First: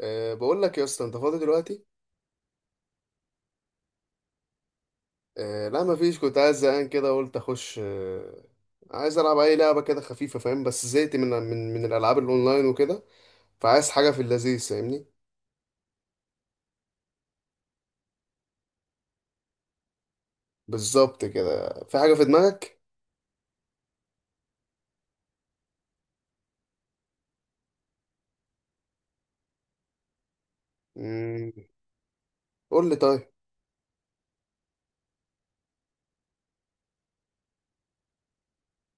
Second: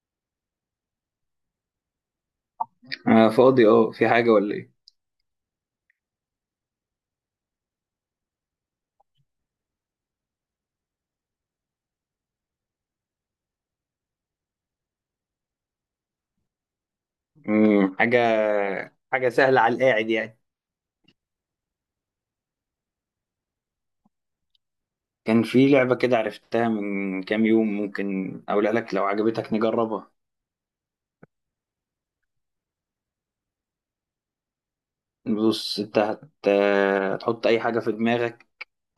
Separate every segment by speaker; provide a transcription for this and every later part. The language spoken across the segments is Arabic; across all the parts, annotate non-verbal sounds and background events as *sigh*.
Speaker 1: بقول لك يا اسطى، انت فاضي دلوقتي؟
Speaker 2: آه، فاضي. اه في حاجة ولا ايه؟
Speaker 1: لا، مفيش. كنت عايز، زهقان كده قلت اخش. عايز العب اي لعبه كده خفيفه، فاهم؟ بس زهقت من الالعاب الاونلاين وكده. فعايز حاجه في اللذيذ، فاهمني؟
Speaker 2: حاجة. حاجة سهلة على القاعد يعني.
Speaker 1: بالظبط كده. في حاجه في دماغك؟
Speaker 2: كان في لعبة كده عرفتها من كام يوم، ممكن أقولها لك لو عجبتك نجربها.
Speaker 1: مم. قول لي طيب.
Speaker 2: بص انت هتحط أي حاجة في دماغك.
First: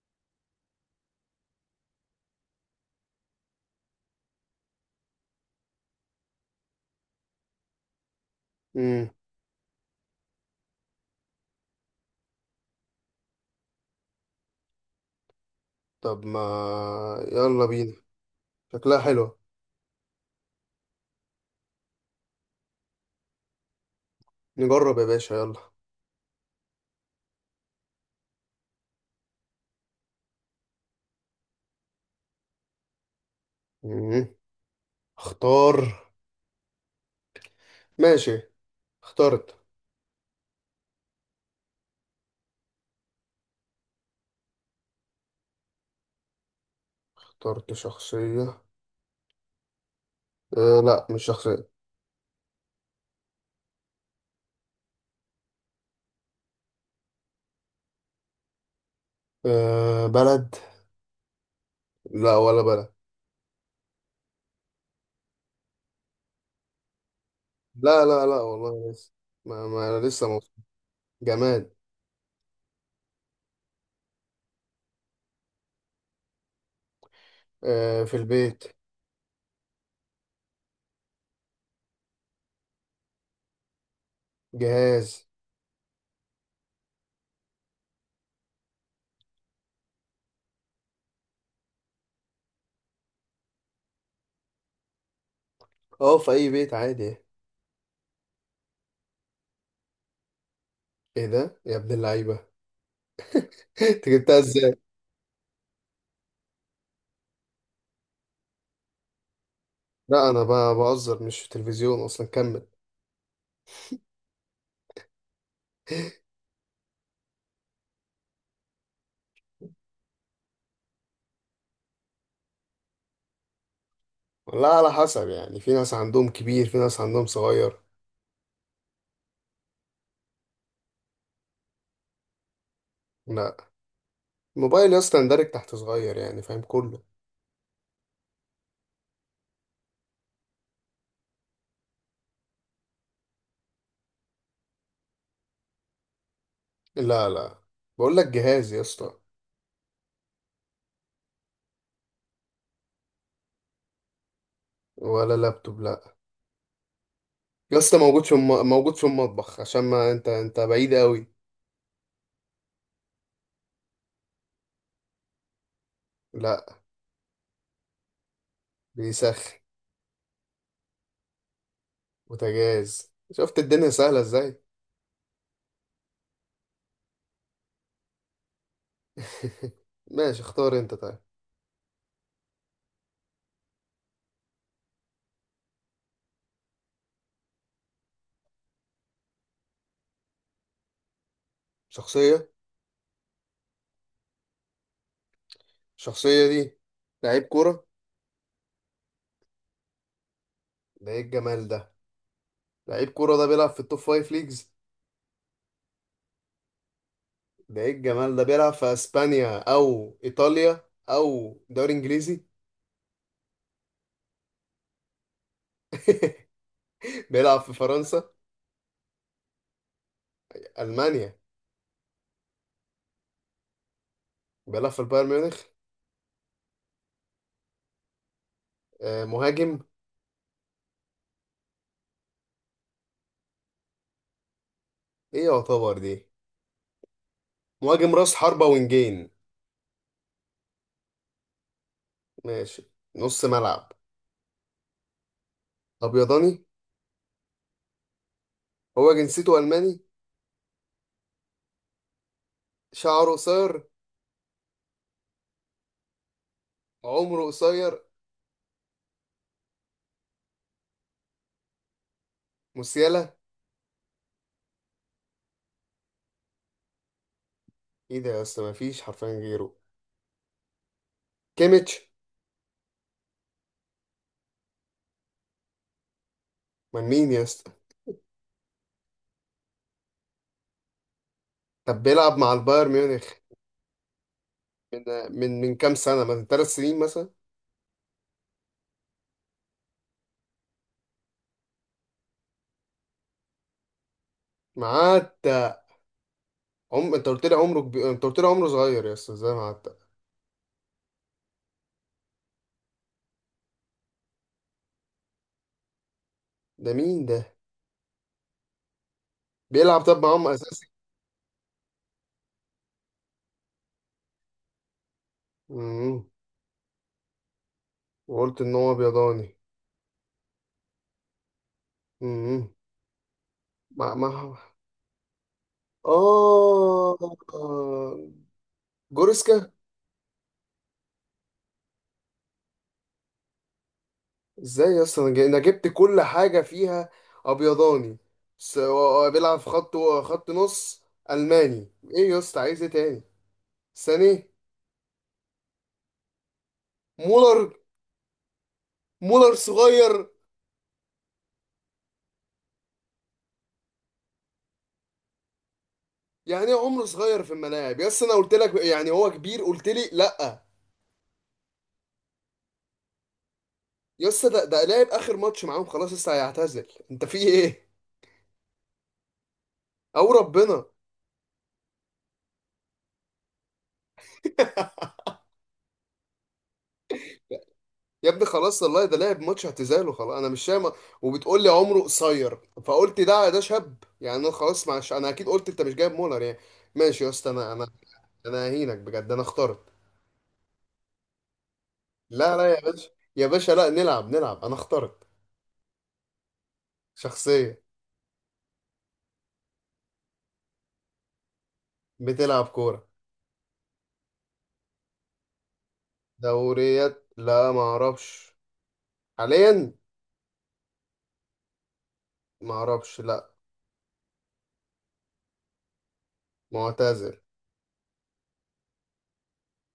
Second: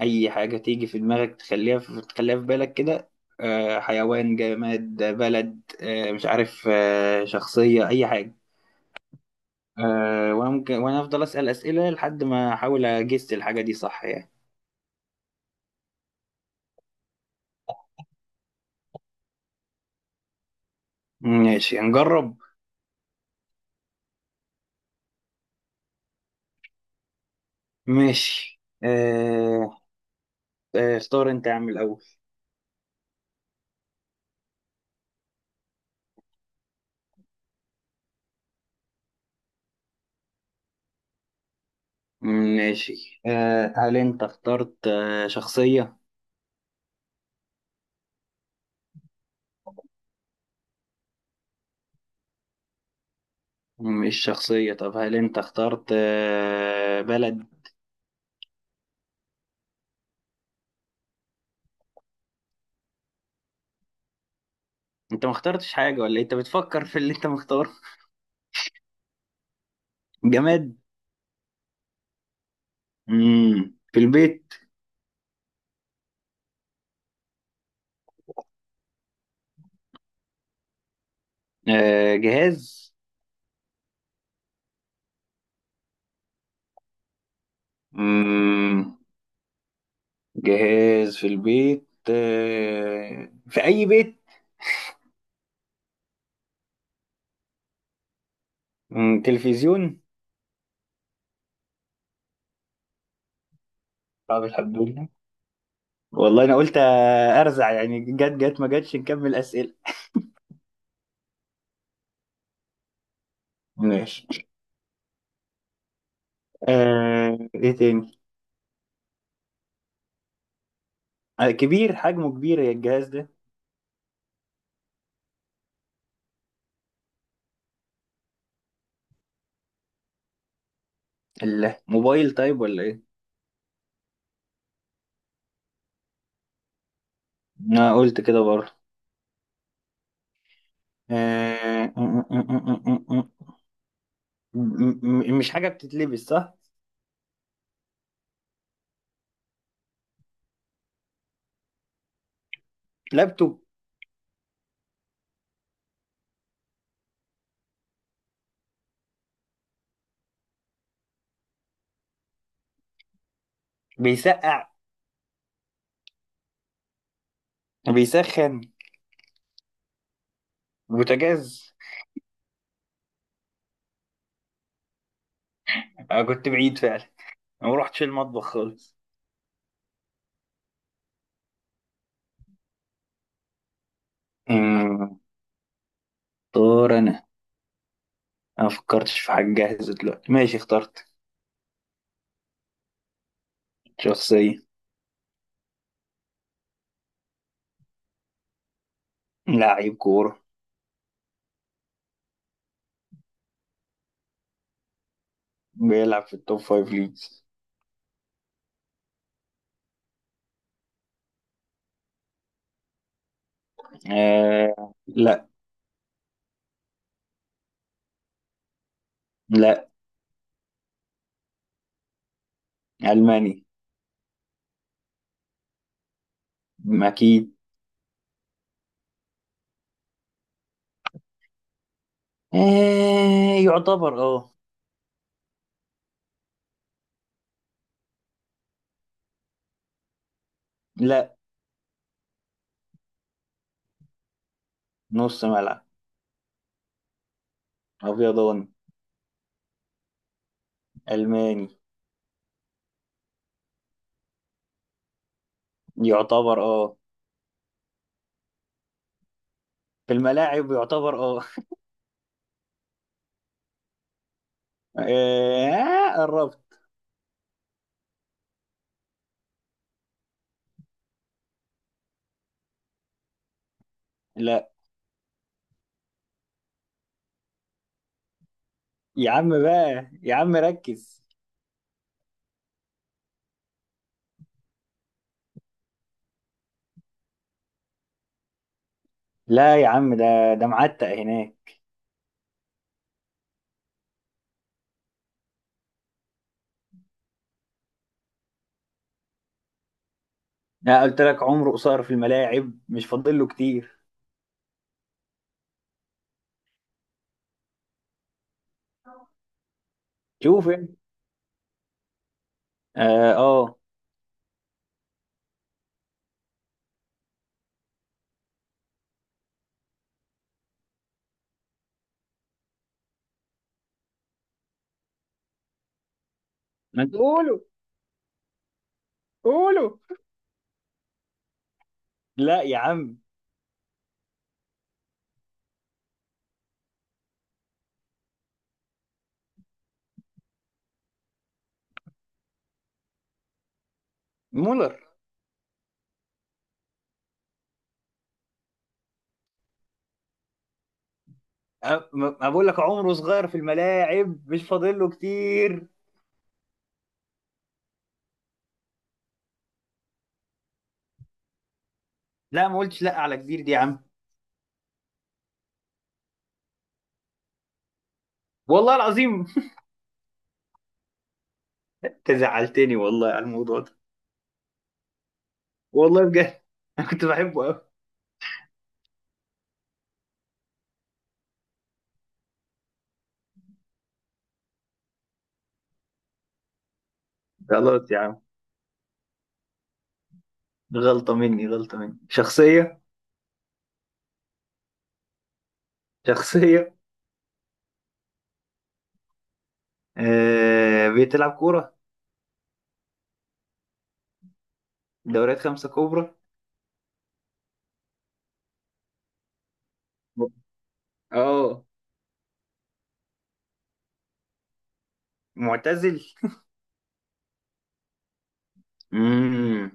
Speaker 2: أي حاجة تيجي في دماغك تخليها تخليها في بالك كده. حيوان، جماد، بلد، مش عارف، شخصية، أي حاجة.
Speaker 1: مم.
Speaker 2: وأنا أفضل أسأل أسئلة لحد ما أحاول أجس الحاجة دي صح يعني.
Speaker 1: طب ما، يلا بينا. شكلها حلوه.
Speaker 2: ماشي هنجرب.
Speaker 1: نجرب يا باشا، يلا.
Speaker 2: ماشي آه. اختار انت يا عم الأول.
Speaker 1: مم. اختار. ماشي. اخترت.
Speaker 2: ماشي آه. هل انت اخترت شخصية؟
Speaker 1: اخترت شخصيه. لا، مش شخصيه.
Speaker 2: مش شخصية. طب هل انت اخترت بلد؟
Speaker 1: أه، بلد. لا ولا بلد.
Speaker 2: انت ما اخترتش حاجة ولا إيه؟ انت بتفكر في اللي انت مختاره.
Speaker 1: لا لا لا والله لسه. ما انا لسه مبسوط.
Speaker 2: جماد.
Speaker 1: جماد.
Speaker 2: في البيت.
Speaker 1: آه، في البيت.
Speaker 2: جهاز.
Speaker 1: جهاز.
Speaker 2: مم. جهاز في البيت، في أي بيت.
Speaker 1: اه، في اي بيت عادي.
Speaker 2: تلفزيون.
Speaker 1: ايه ده يا ابن اللعيبه! *laughs* انت جبتها
Speaker 2: طب
Speaker 1: ازاي؟
Speaker 2: الحمد لله. والله انا قلت ارزع يعني، جت جت ما جتش، نكمل أسئلة.
Speaker 1: لا، انا بهزر، مش في التلفزيون اصلا. كمل.
Speaker 2: ماشي. ايه تاني. كبير، حجمه كبير يا الجهاز ده؟
Speaker 1: والله على حسب يعني، في ناس عندهم كبير، في ناس عندهم صغير.
Speaker 2: الموبايل طيب ولا ايه؟
Speaker 1: لا. الموبايل يا اسطى يندرج تحت صغير يعني، فاهم؟ كله.
Speaker 2: انا قلت كده برضه. آه م- م- م- مش حاجة بتتلبس صح؟
Speaker 1: لا لا. بقول لك جهاز يا اسطى.
Speaker 2: لابتوب.
Speaker 1: ولا لابتوب، لا. يا اسطى، موجود موجود في المطبخ، عشان ما انت بعيد قوي.
Speaker 2: بيسقع.
Speaker 1: لا.
Speaker 2: بيسخن.
Speaker 1: بيسخن.
Speaker 2: بوتاجاز.
Speaker 1: بوتاجاز. شفت الدنيا سهلة ازاي؟
Speaker 2: انا كنت بعيد فعلا. أنا ما رحتش المطبخ خالص.
Speaker 1: *laughs* ماشي، اختار انت طيب.
Speaker 2: أمم، اختار انا. انا ما فكرتش في حاجة جاهزة دلوقتي، ماشي اخترت.
Speaker 1: شخصية.
Speaker 2: شخصية.
Speaker 1: الشخصية دي لعيب كورة.
Speaker 2: لاعب كورة.
Speaker 1: ده ايه الجمال ده! لعيب كورة ده بيلعب في التوب فايف ليجز.
Speaker 2: بيلعب في التوب فايف ليجز.
Speaker 1: ده ايه الجمال ده! بيلعب في اسبانيا او ايطاليا او دوري انجليزي.
Speaker 2: آه، لا.
Speaker 1: *laughs* بيلعب في فرنسا.
Speaker 2: لا.
Speaker 1: المانيا.
Speaker 2: ألماني.
Speaker 1: بيلعب في البايرن ميونخ.
Speaker 2: أكيد.
Speaker 1: آه، مهاجم.
Speaker 2: آه، يعتبر
Speaker 1: ايه يعتبر دي؟ مهاجم راس حربة، وينجين.
Speaker 2: لا.
Speaker 1: ماشي. نص ملعب.
Speaker 2: نص ملعب.
Speaker 1: ابيضاني.
Speaker 2: أبيضاني.
Speaker 1: هو جنسيته الماني.
Speaker 2: ألماني.
Speaker 1: شعره قصير.
Speaker 2: يعتبر
Speaker 1: عمره قصير.
Speaker 2: في الملاعب يعتبر
Speaker 1: موسيالا.
Speaker 2: آه، قربت.
Speaker 1: ايه ده يا اسطى، ما فيش حرفيا غيره! كيميتش.
Speaker 2: لا
Speaker 1: من مين يا اسطى؟
Speaker 2: يا عم بقى، يا عم ركز.
Speaker 1: طب بيلعب مع البايرن ميونخ من من كام سنه؟ من 3 سنين مثلا.
Speaker 2: لا يا عم، ده معتق هناك.
Speaker 1: معاه. عم، انت قلت لي عمره كبير، انت قلت لي عمره صغير يا اسطى، ازاي معاه؟
Speaker 2: أنا قلت لك عمره قصير في الملاعب، مش فاضل له كتير.
Speaker 1: ده مين ده؟ بيلعب طب معاهم
Speaker 2: شوف
Speaker 1: اساسي.
Speaker 2: يعني. اه. آه.
Speaker 1: امم وقلت ان هو بيضاني. امم مع
Speaker 2: ما
Speaker 1: اه
Speaker 2: أنت- قولوا.
Speaker 1: جوريسكا.
Speaker 2: قولوا. لا يا عم.
Speaker 1: ازاي يا اسطى، أنا جبت كل حاجه فيها. ابيضاني. بيلعب في خط. خط نص. الماني. ايه يا اسطى، عايز ايه تاني؟ ساني.
Speaker 2: مولر.
Speaker 1: مولر. مولر صغير.
Speaker 2: أ- ما بقول لك عمره صغير في الملاعب، مش فاضل له كتير.
Speaker 1: يعني ايه عمره صغير في الملاعب يا اسطى؟ انا قلت لك يعني هو كبير، قلت لي لا.
Speaker 2: لا ما قلتش لا على كبير دي يا عم.
Speaker 1: يا اسطى، ده لاعب اخر ماتش معاهم، خلاص لسه هيعتزل، انت في ايه؟
Speaker 2: والله العظيم.
Speaker 1: او ربنا.
Speaker 2: *laughs* انت زعلتني والله على الموضوع ده.
Speaker 1: *laughs*
Speaker 2: والله بجد. *laughs* انا كنت بحبه قوي.
Speaker 1: يا ابني خلاص والله، ده لعب ماتش اعتزال وخلاص، انا مش فاهم. وبتقول لي عمره قصير، فقلت ده شاب يعني. انا خلاص معش، انا اكيد قلت انت مش جايب مولر يعني. ماشي يا اسطى، انا
Speaker 2: خلاص يا عم.
Speaker 1: انا اهينك بجد. انا اخترت.
Speaker 2: غلطة مني، غلطة مني.
Speaker 1: لا لا يا
Speaker 2: شخصية.
Speaker 1: باشا، يا باشا، لا، نلعب نلعب. انا اخترت.
Speaker 2: شخصية.
Speaker 1: شخصية.
Speaker 2: بتلعب كورة.
Speaker 1: بتلعب كورة.
Speaker 2: دوريات خمسة كبرى.
Speaker 1: دوريات، لا ما اعرفش. حاليا،
Speaker 2: اه،
Speaker 1: ما اعرفش، لا.
Speaker 2: معتزل.
Speaker 1: معتزل.
Speaker 2: امم.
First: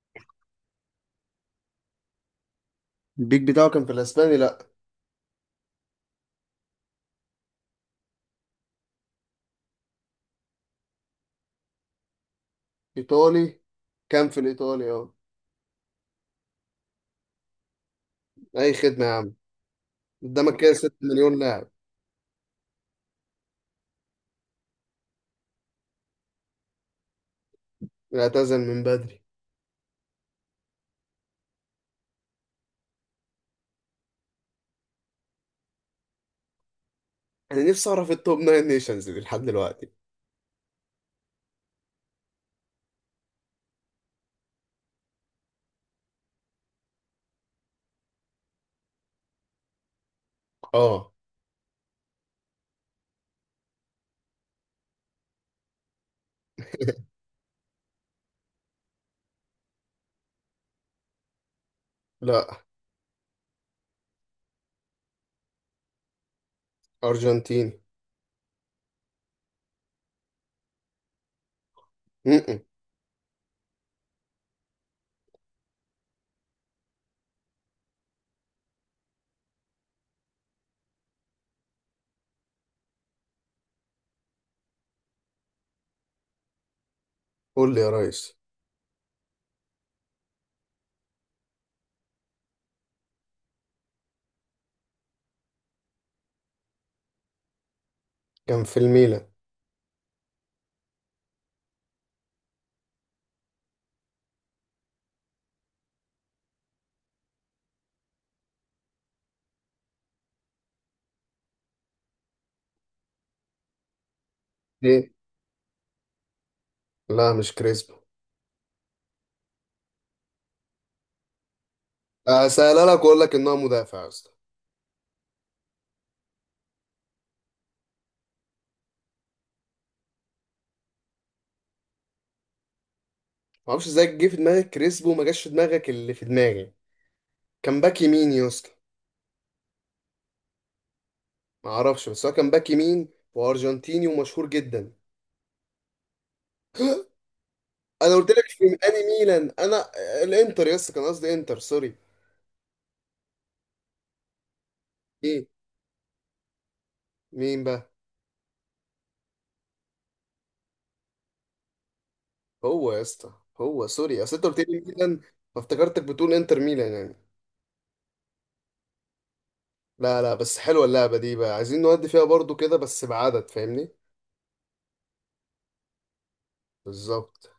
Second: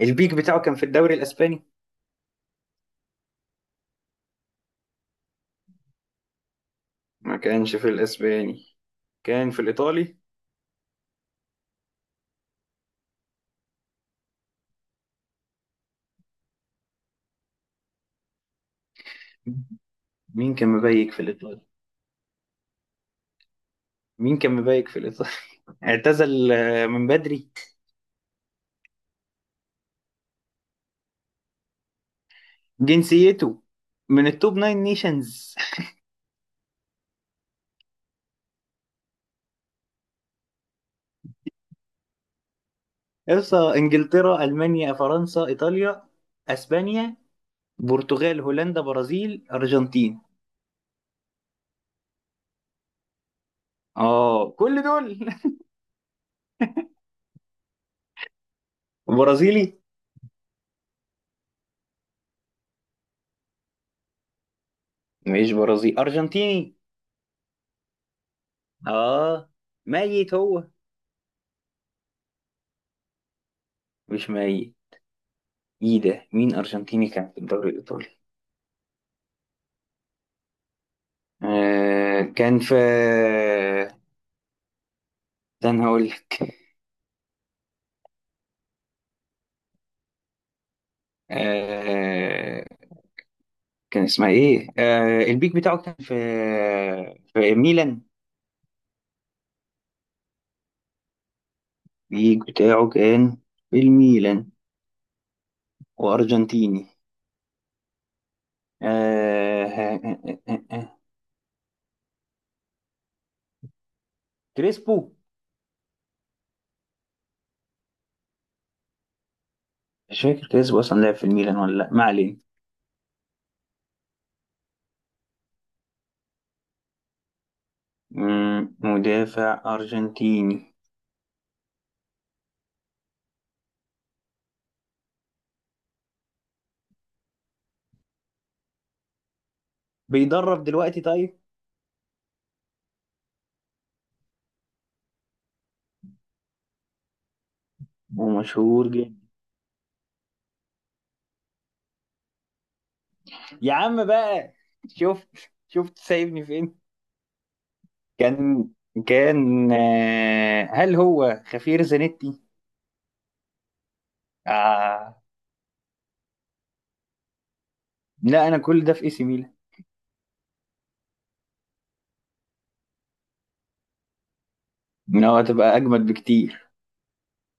Speaker 2: البيك بتاعه كان في الدوري الاسباني.
Speaker 1: البيك بتاعه كان في الاسباني، لا.
Speaker 2: ما كانش في الاسباني، كان في الايطالي.
Speaker 1: ايطالي. كان في الايطالي، اه. اي خدمة يا عم.
Speaker 2: مين
Speaker 1: قدامك
Speaker 2: كان
Speaker 1: كده 6
Speaker 2: مبيك في
Speaker 1: مليون
Speaker 2: الايطالي؟
Speaker 1: لاعب.
Speaker 2: مين كان مبيك في الايطالي؟ اعتزل آه، من بدري.
Speaker 1: اعتزل من بدري.
Speaker 2: جنسيته من التوب ناين نيشنز.
Speaker 1: انا نفسي اعرف التوب ناين نيشنز دي لحد دلوقتي.
Speaker 2: اقصى انجلترا، المانيا، فرنسا، ايطاليا، اسبانيا، برتغال، هولندا، برازيل، ارجنتين.
Speaker 1: اه.
Speaker 2: اه، كل دول. *laughs* برازيلي.
Speaker 1: لا.
Speaker 2: مش برازيلي، ارجنتيني.
Speaker 1: ارجنتيني.
Speaker 2: اه. ميت هو؟
Speaker 1: م-م.
Speaker 2: مش ميت. ايه ده، مين ارجنتيني كان في الدوري الايطالي؟ آه كان في ده انا هقول لك.
Speaker 1: قول لي يا ريس.
Speaker 2: كان اسمها ايه البيك بتاعه كان في ميلان.
Speaker 1: كان في الميلان.
Speaker 2: البيك بتاعه كان في الميلان، وارجنتيني. آه آه آه آه آه.
Speaker 1: ايه؟
Speaker 2: كريسبو.
Speaker 1: لا، مش كريسبو.
Speaker 2: مش فاكر كريسبو اصلا لعب في الميلان ولا لا، ما علينا.
Speaker 1: اسالها لك واقول لك ان هو مدافع يا اسطى.
Speaker 2: مدافع ارجنتيني.
Speaker 1: ما اعرفش ازاي جه في دماغك كريسبو وما جاش في دماغك اللي في دماغي. كان باك يمين يا اسطى.
Speaker 2: بيدرب دلوقتي طيب؟
Speaker 1: ما اعرفش، بس هو كان باك يمين وارجنتيني ومشهور جدا. انا قلت لك في
Speaker 2: ومشهور
Speaker 1: انهي
Speaker 2: جدا.
Speaker 1: ميلان، انا الانتر يا اسطى كان قصدي، انتر، سوري.
Speaker 2: يا عم بقى، شفت؟
Speaker 1: ايه؟
Speaker 2: شفت سايبني فين؟
Speaker 1: مين بقى؟
Speaker 2: كان كان هل هو خفير زانيتي؟
Speaker 1: هو يا اسطى، هو سوري اصل انت قلت لي ميلان،
Speaker 2: آه
Speaker 1: فافتكرتك بتقول انتر ميلان يعني.
Speaker 2: لا، انا كل ده في اي سي ميلان.
Speaker 1: لا لا، بس حلوه اللعبه دي بقى. عايزين نودي فيها برضو كده بس بعدد، فاهمني؟
Speaker 2: إن هو هتبقى اجمد بكتير.
Speaker 1: بالظبط.